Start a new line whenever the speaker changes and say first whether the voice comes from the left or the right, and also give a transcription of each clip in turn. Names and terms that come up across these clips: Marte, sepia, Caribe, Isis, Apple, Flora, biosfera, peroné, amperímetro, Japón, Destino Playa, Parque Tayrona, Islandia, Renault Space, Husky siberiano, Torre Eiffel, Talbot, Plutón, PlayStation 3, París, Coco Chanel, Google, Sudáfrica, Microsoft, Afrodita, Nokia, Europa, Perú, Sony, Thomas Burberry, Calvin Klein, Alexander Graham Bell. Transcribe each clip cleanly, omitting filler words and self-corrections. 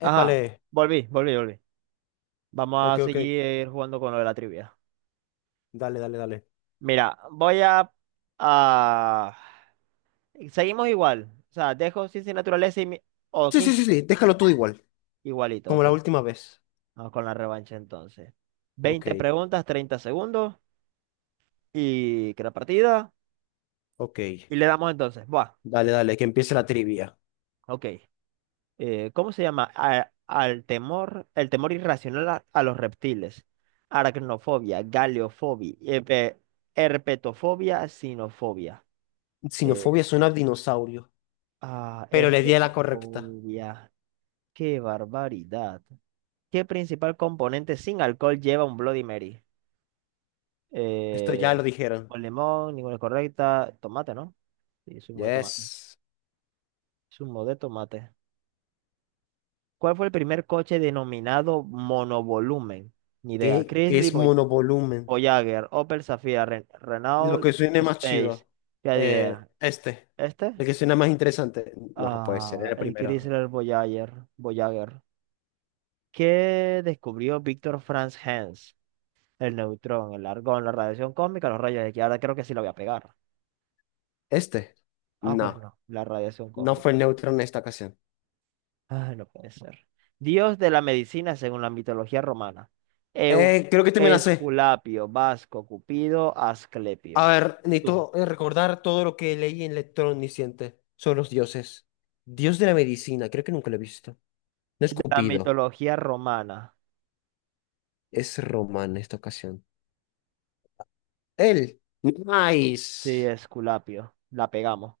right: Ajá,
left: Épale.
right: volví, volví, volví. Vamos a
left: Ok, ok.
right: seguir jugando con lo de la trivia.
left: Dale, dale, dale.
right: Mira, a- seguimos igual. O sea, dejo sin naturaleza o
left: Sí, sí,
right: 15
left: sí, sí, déjalo todo igual.
right: igualito,
left: Como
right: ok.
left: la última vez.
right: Vamos con la revancha entonces.
left: Ok,
right: 20 preguntas, 30 segundos y que la partida.
left: ok.
right: Y le damos entonces. Buah,
left: Dale, dale, que empiece la trivia.
right: ok. ¿Cómo se llama? El temor irracional a los reptiles. Aracnofobia, galeofobia, herpetofobia, sinofobia. Eh,
left: Sinofobia suena a dinosaurio,
right: Ah,
left: pero le di a la correcta.
right: herpetofobia. Qué barbaridad. ¿Qué principal componente sin alcohol lleva un Bloody Mary?
left: Esto ya lo
right: Eh,
left: dijeron.
right: con limón, ninguna es correcta. Tomate, ¿no? Sí, zumo de tomate.
left: Yes.
right: Zumo de tomate. ¿Cuál fue el primer coche denominado monovolumen? Ni idea.
left: ¿Qué
right: Chrysler
left: es
right: Voy-
left: monovolumen?
right: Voyager, Opel Zafira, Ren-
left: Lo que
right: Renault
left: suene más
right: Space.
left: chido.
right: ¿Qué idea?
left: Este. El
right: ¿Este?
left: que suena más interesante. No, puede ser
right: Ah,
left: el
right: el
left: primero.
right: Chrysler Voyager. Voyager. ¿Qué descubrió Víctor Franz Hens? El neutrón, el argón, la radiación cósmica, los rayos X. Ahora creo que sí la voy a pegar.
left: Este.
right: Ah, pues
left: No.
right: no, la radiación
left: No fue
right: cósmica.
left: neutro en esta ocasión.
right: Ah, no puede ser. Dios de la medicina según la mitología romana. Eu-
left: Creo que te me la sé.
right: Esculapio, Vasco, Cupido,
left: A
right: Asclepio.
left: ver,
right: Tú.
left: necesito recordar todo lo que leí en Lector Omnisciente sobre los dioses. Dios de la medicina, creo que nunca lo he visto. No es
right: De la
left: Cupido,
right: mitología romana.
left: es Román en esta ocasión. Él.
right: Sí,
left: Nice.
right: Esculapio. La pegamos.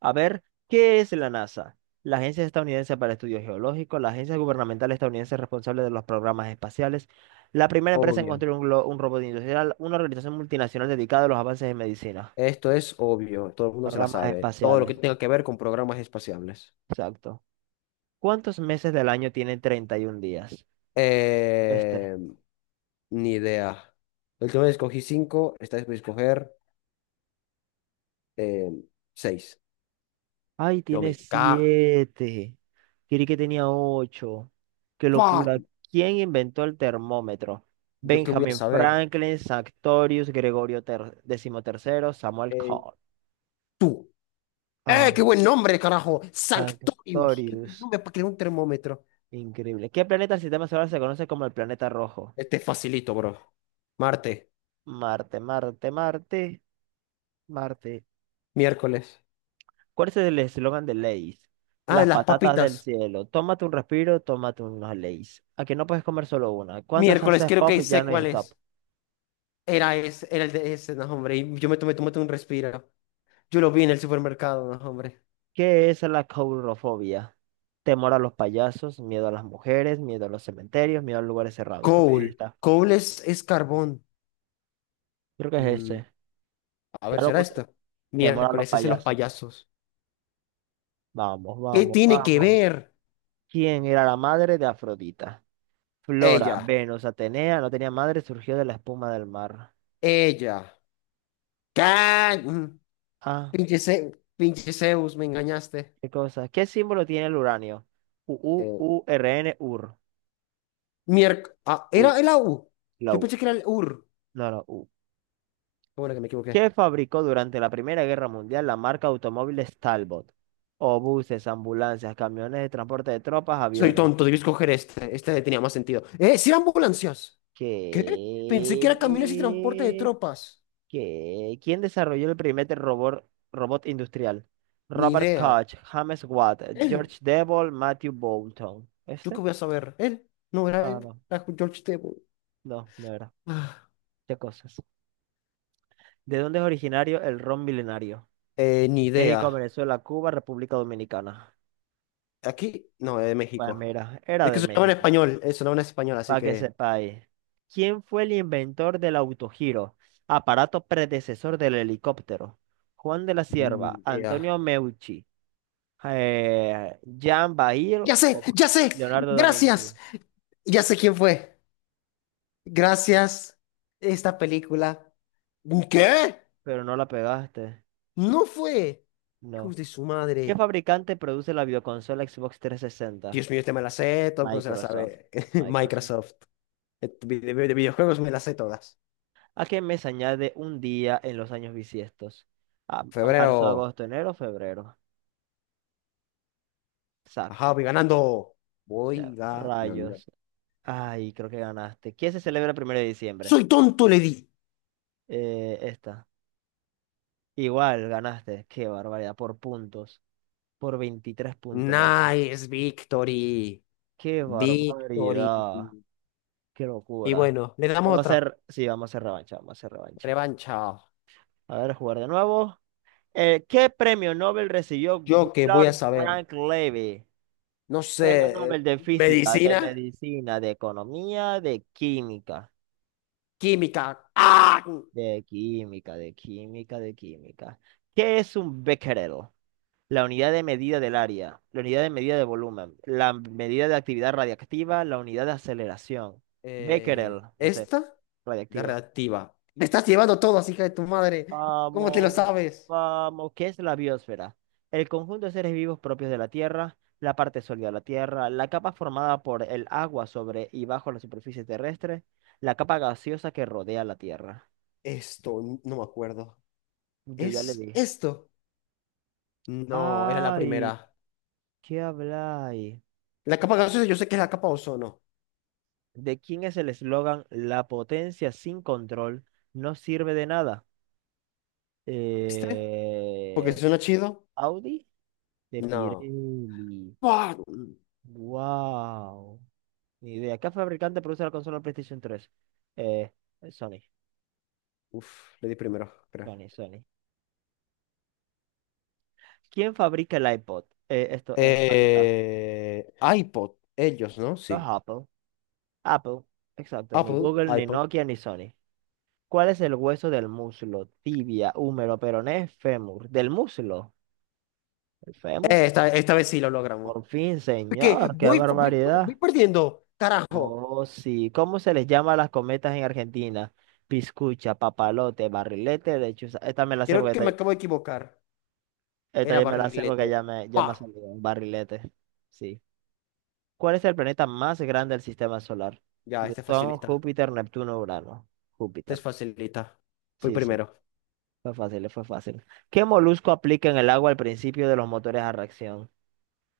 right: A ver, ¿qué es la NASA? La Agencia Estadounidense para Estudios Geológicos, la agencia gubernamental estadounidense responsable de los programas espaciales, la primera empresa en
left: Obvio.
right: construir un robot industrial, una organización multinacional dedicada a los avances en medicina,
left: Esto es obvio, todo el mundo se la
right: ramas
left: sabe. Todo lo
right: espaciales,
left: que tenga que ver con programas espaciales.
right: exacto. ¿Cuántos meses del año tiene 31 días? Este.
left: Eh, Ni idea. La última vez escogí cinco, esta vez voy a escoger eh, seis.
right: Ay,
left: Yo
right: tiene
left: me cago.
right: siete. Creí que tenía ocho. Qué locura. ¿Quién inventó el termómetro?
left: ¿Yo qué voy a
right: Benjamin
left: saber?
right: Franklin, Sanctorius, Gregorio XIII, Samuel
left: Eh,
right: Cole.
left: Tú. ¡Eh,
right: Ah,
left: qué buen nombre, carajo! Sanctorius. ¡Qué buen
right: Sanctorius.
left: nombre para crear un termómetro!
right: Increíble. ¿Qué planeta del sistema solar se conoce como el planeta rojo?
left: Este es facilito, bro. Marte,
right: Marte, Marte, Marte, Marte.
left: miércoles.
right: ¿Cuál es el eslogan de Lay's?
left: Ah,
right: Las
left: las
right: patatas del
left: papitas.
right: cielo. Tómate un respiro, tómate unos Lay's. Aquí no puedes comer solo una. ¿Cuántas
left: Miércoles,
right: haces
left: creo
right: pop?
left: que
right: Ya
left: sé
right: no hay
left: cuál
right: stop.
left: es. Era ese, era el de ese, no, hombre. Y yo me tomé un respiro. Yo lo vi en el supermercado, no, hombre.
right: ¿Qué es la caurofobia? Temor a los payasos, miedo a las mujeres, miedo a los cementerios, miedo a lugares cerrados. Creo que es
left: Coal.
right: esta.
left: Coal es carbón.
right: Creo que es
left: Mm,
right: ese.
left: a ver,
right: Ya lo
left: ¿será
right: boté.
left: esta?
right: Temor a los
left: Miércoles, ese es de los
right: payasos.
left: payasos.
right: Vamos,
left: ¿Qué
right: vamos,
left: tiene que
right: vamos.
left: ver?
right: ¿Quién era la madre de Afrodita? Flora,
left: Ella,
right: Venus, Atenea, no tenía madre, surgió de la espuma del mar.
left: ella. ¿Qué? Mm,
right: Ah,
left: Pinche, Ze- Pinche Zeus, me engañaste.
right: qué cosa. ¿Qué símbolo tiene el uranio? U, U,
left: Eh,
right: U, R, N, u r
left: ah,
right: U,
left: era el AU.
right: la
left: Yo
right: U.
left: pensé que era el UR.
right: No, la U.
left: Qué bueno, que me equivoqué.
right: Que fabricó durante la Primera Guerra Mundial la marca automóviles Talbot, o buses, ambulancias, camiones de transporte de tropas,
left: Soy
right: aviones.
left: tonto, debí escoger este. Este tenía más sentido. ¡Eh, sí eran ambulancias! ¿Qué? Pensé que era camiones y transporte de
right: ¿Qué?
left: tropas.
right: ¿Qué? ¿Quién desarrolló el primer robot industrial?
left: Ni
right: Robert
left: idea.
right: Koch, James Watt,
left: Él,
right: George Devol, Matthew Boulton.
left: ¿yo qué
right: ¿Este?
left: voy a saber? Él, no era
right: Ah,
left: él,
right: no,
left: era George Tebow.
right: no, no era.
left: Ah,
right: ¿Qué cosas? ¿De dónde es originario el ron milenario?
left: ni
right: México,
left: idea.
right: Venezuela, Cuba, República Dominicana.
left: Aquí, no, es de
right: Pues
left: México.
right: mira, era
left: Es que
right: de México.
left: sonaba en español, así
right: Para que
left: que...
right: sepáis, ¿quién fue el inventor del autogiro, aparato predecesor del helicóptero? Juan de la Cierva,
left: Mm, ya.
right: Antonio Meucci, Jean Bail o
left: Ya sé,
right: Leonardo da
left: gracias.
right: Vinci.
left: Ya sé quién fue. Gracias, esta película. ¿Qué?
right: Pero no la pegaste,
left: No fue.
right: no.
left: Hijos de su
right: ¿Qué
left: madre.
right: fabricante produce la videoconsola Xbox 360?
left: Dios mío, este me la sé, todo el mundo se la
right: Microsoft.
left: sabe.
right: Microsoft.
left: Microsoft. Eh, de videojuegos me las sé todas.
right: ¿A qué mes añade un día en los años bisiestos? A marzo,
left: Febrero.
right: agosto, enero, febrero.
left: Ajá,
right: Exacto.
left: voy ganando. Voy
right: Ya,
left: ganando.
right: rayos. Ay, creo que ganaste. ¿Qué se celebra el 1 de diciembre?
left: Soy tonto, le di.
right: Esta. Igual, ganaste. Qué barbaridad. Por puntos. Por 23 puntos ganó.
left: Nice victory.
right: Qué
left: Victory.
right: barbaridad. Qué
left: Y
right: locura.
left: bueno, le damos
right: Vamos a
left: otra.
right: hacer, sí, vamos a hacer revancha, vamos a hacer revancha.
left: Revancha.
right: A ver, jugar de nuevo. ¿Qué premio Nobel recibió
left: Yo que voy a
right: Willard
left: saber.
right: Frank Levy?
left: No
right: Premio
left: sé.
right: Nobel de Física, de
left: Medicina,
right: Medicina, de Economía, de Química.
left: química. ¡Ah!
right: De química, de química, de química. ¿Qué es un becquerel? La unidad de medida del área, la unidad de medida de volumen, la medida de actividad radiactiva, la unidad de aceleración. Becquerel, no sé,
left: Esta de
right: radiactiva.
left: reactiva. Me estás llevando todo, hija de tu madre. ¿Cómo te lo
right: Vamos,
left: sabes?
right: vamos, ¿qué es la biosfera? El conjunto de seres vivos propios de la Tierra, la parte sólida de la Tierra, la capa formada por el agua sobre y bajo la superficie terrestre, la capa gaseosa que rodea la Tierra.
left: Esto, no me acuerdo.
right: Yo ya le
left: ¿Es
right: dije.
left: esto? No, era la
right: Ay,
left: primera.
right: ¿qué habláis?
left: La capa gaseosa, yo sé que es la capa ozono.
right: ¿De quién es el eslogan "La potencia sin control no sirve de nada"?
left: ¿Este? Porque
right: Eh,
left: suena chido.
right: Audi de
left: No.
right: Pirelli.
left: Fuck.
right: Wow. Ni idea. ¿Qué fabricante produce la consola PlayStation 3? Eh, Sony,
left: Uf, le di primero, creo.
right: Sony, Sony. ¿Quién fabrica el iPod? Esto, aquí está.
left: IPod, ellos, ¿no?
right: Los
left: Sí.
right: Apple. Apple. Exacto. Ni
left: Apple,
right: Google, ni
left: iPod.
right: Nokia, ni Sony. ¿Cuál es el hueso del muslo? Tibia, húmero, peroné, fémur. ¿Del muslo? ¿El fémur?
left: Esta, esta vez sí lo logramos.
right: Por fin,
left: Porque
right: señor, qué
left: voy, voy,
right: barbaridad.
left: voy perdiendo. Carajo.
right: Oh, sí. ¿Cómo se les llama a las cometas en Argentina? Piscucha, papalote, barrilete. De hecho, esta me la sé
left: Creo
right: porque
left: que me
right: esta,
left: acabo de equivocar.
right: esta
left: Era
right: ya me la sé porque
left: barrilete.
right: ya me, ya
left: Pa.
right: me ha salido un barrilete. Sí. ¿Cuál es el planeta más grande del sistema solar?
left: Ya, este
right: Plutón,
left: facilita.
right: Júpiter, Neptuno, Urano.
left: Este es
right: Júpiter.
left: facilita. Fui
right: Sí, sí.
left: primero.
right: Fue fácil, fue fácil. ¿Qué molusco aplica en el agua al principio de los motores a reacción?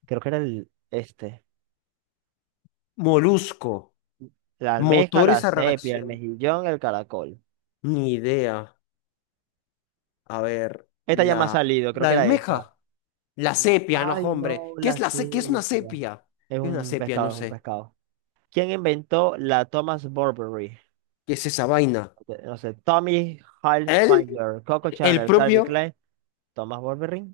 right: Creo que era el este.
left: Molusco.
right: La almeja,
left: Motores
right: la
left: a
right: sepia, el
left: reacción.
right: mejillón, el caracol.
left: Ni idea. A ver.
right: Esta ya me ha
left: La,
right: salido, creo
left: la
right: que era esa.
left: almeja. La
right: No.
left: sepia, no,
right: Ay, no,
left: hombre. ¿Qué es
right: la
left: qué es una
right: cebra.
left: sepia?
right: Es
left: ¿Qué es una
right: un
left: sepia?
right: pescado,
left: No
right: es un
left: sé.
right: pescado. ¿Quién inventó la Thomas Burberry?
left: ¿Qué es esa vaina?
right: Ok, no sé, Tommy
left: ¿Él?
right: Hilfiger, Coco
left: El
right: Chanel, Calvin
left: propio,
right: Klein, Thomas Burberry.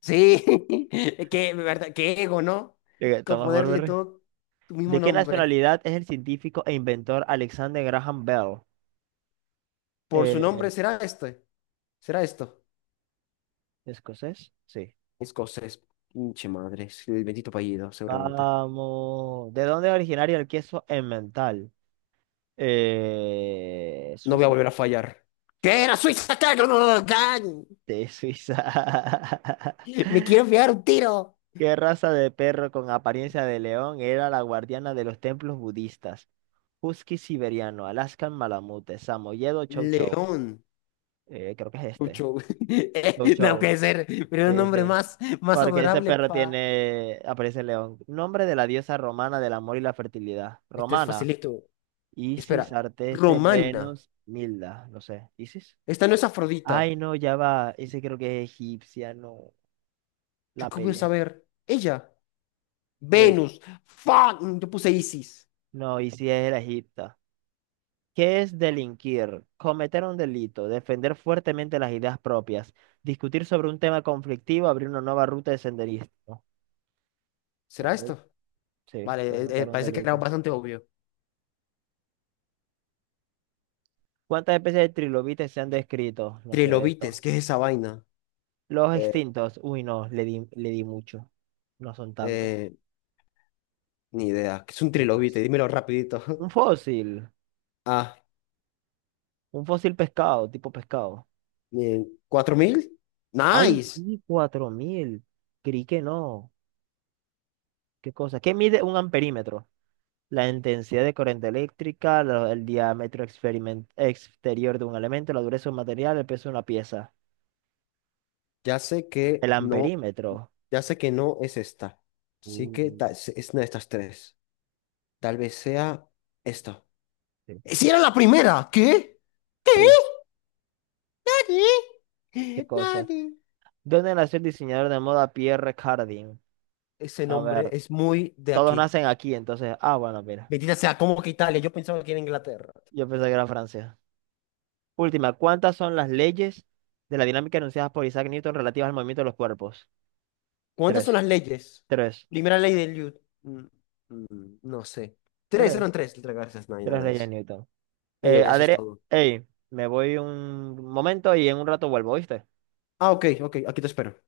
left: sí, qué, verdad, qué ego, ¿no? Con
right: Thomas
left: ponerle
right: Burberry.
left: todo tu mismo
right: ¿De qué
left: nombre.
right: nacionalidad es el científico e inventor Alexander Graham Bell?
left: Por su
right: Eh,
left: nombre será este, será esto.
right: ¿Escocés? Sí.
left: Escocés, pinche madre, es el bendito apellido, seguramente.
right: Vamos. ¿De dónde es originario el queso emmental?
left: No voy a
right: ¿Suiza?
left: volver a fallar.
right: Sí,
left: ¿Qué era Suiza? ¿Qué? No, no, no, no, can.
right: de Suiza.
left: Me quiero pegar un tiro.
right: ¿Qué raza de perro con apariencia de león era la guardiana de los templos budistas? Husky siberiano, Alaskan malamute, samoyedo chow chow.
left: León,
right: Creo que es este.
left: Pucho.
right: Chow
left: No
right: chow.
left: puede ser, pero era un
right: Sí,
left: nombre
right: sí.
left: más, más
right: Porque ese
left: adorable
right: perro
left: pa.
right: tiene aparece de león. Nombre de la diosa romana del amor y la fertilidad.
left: Este es
right: Romana.
left: facilito.
right: Isis,
left: Espera,
right: Arteste,
left: Romana.
right: Venus, Milda. No sé. ¿Isis?
left: Esta no es Afrodita.
right: Ay, no, ya va. Ese creo que es egipcia, no.
left: ¿Yo
right: La
left: qué voy a
right: pele
left: saber? Ella,
right: Ven.
left: Venus, ¡fan! Yo puse Isis.
right: No, Isis es la egipta. ¿Qué es delinquir? Cometer un delito, defender fuertemente las ideas propias, discutir sobre un tema conflictivo, abrir una nueva ruta de senderismo.
left: ¿Será
right: Gabriel,
left: esto?
right: sí,
left: Vale,
right: cometer un
left: parece que era
right: delito.
left: bastante obvio.
right: ¿Cuántas especies de trilobites se han descrito? No sé
left: Trilobites,
right: esto.
left: ¿qué es esa vaina?
right: Los
left: Eh,
right: extintos. Uy, no, le di mucho. No son tantos.
left: eh, Ni idea. ¿Qué es un
right: Me
left: trilobite?
right: paso.
left: Dímelo rapidito.
right: Un fósil.
left: Ah,
right: Un fósil pescado, tipo pescado.
left: bien. ¿4,000?
right: Ay,
left: Nice.
right: sí, 4.000. Creí que no. ¿Qué cosa? ¿Qué mide un amperímetro? La intensidad de corriente eléctrica, el diámetro exterior de un elemento, la dureza de un material, el peso de una pieza,
left: Ya sé que
right: el
left: no,
right: amperímetro.
left: ya sé que no es esta. Sí que
right: Uh,
left: es una de estas tres. Tal vez sea esta.
right: sí.
left: ¡Si era la primera! ¿Qué? ¿Qué?
right: Sí, qué cosa.
left: Nadie.
right: ¿Dónde nació el diseñador de moda Pierre Cardin?
left: Ese
right: A
left: nombre
right: ver,
left: es muy de
right: todos
left: aquí.
right: nacen aquí, entonces. Ah, bueno, mira.
left: Bendita sea, ¿cómo que Italia? Yo pensaba que era Inglaterra.
right: Yo pensé que era Francia. Última, ¿cuántas son las leyes de la dinámica enunciadas por Isaac Newton relativas al movimiento de los cuerpos?
left: ¿Cuántas son
right: Tres,
left: las leyes?
right: tres,
left: Primera ley del... mm, no sé. Tres, eran
right: tres,
left: tres. Gracias, nine,
right: tres
left: nine,
right: leyes de
left: nice.
right: Newton.
left: Ella, eso es
right: Adri,
left: todo.
right: ey, me voy un momento y en un rato vuelvo, ¿viste?
left: Ah, ok, ok, aquí te espero.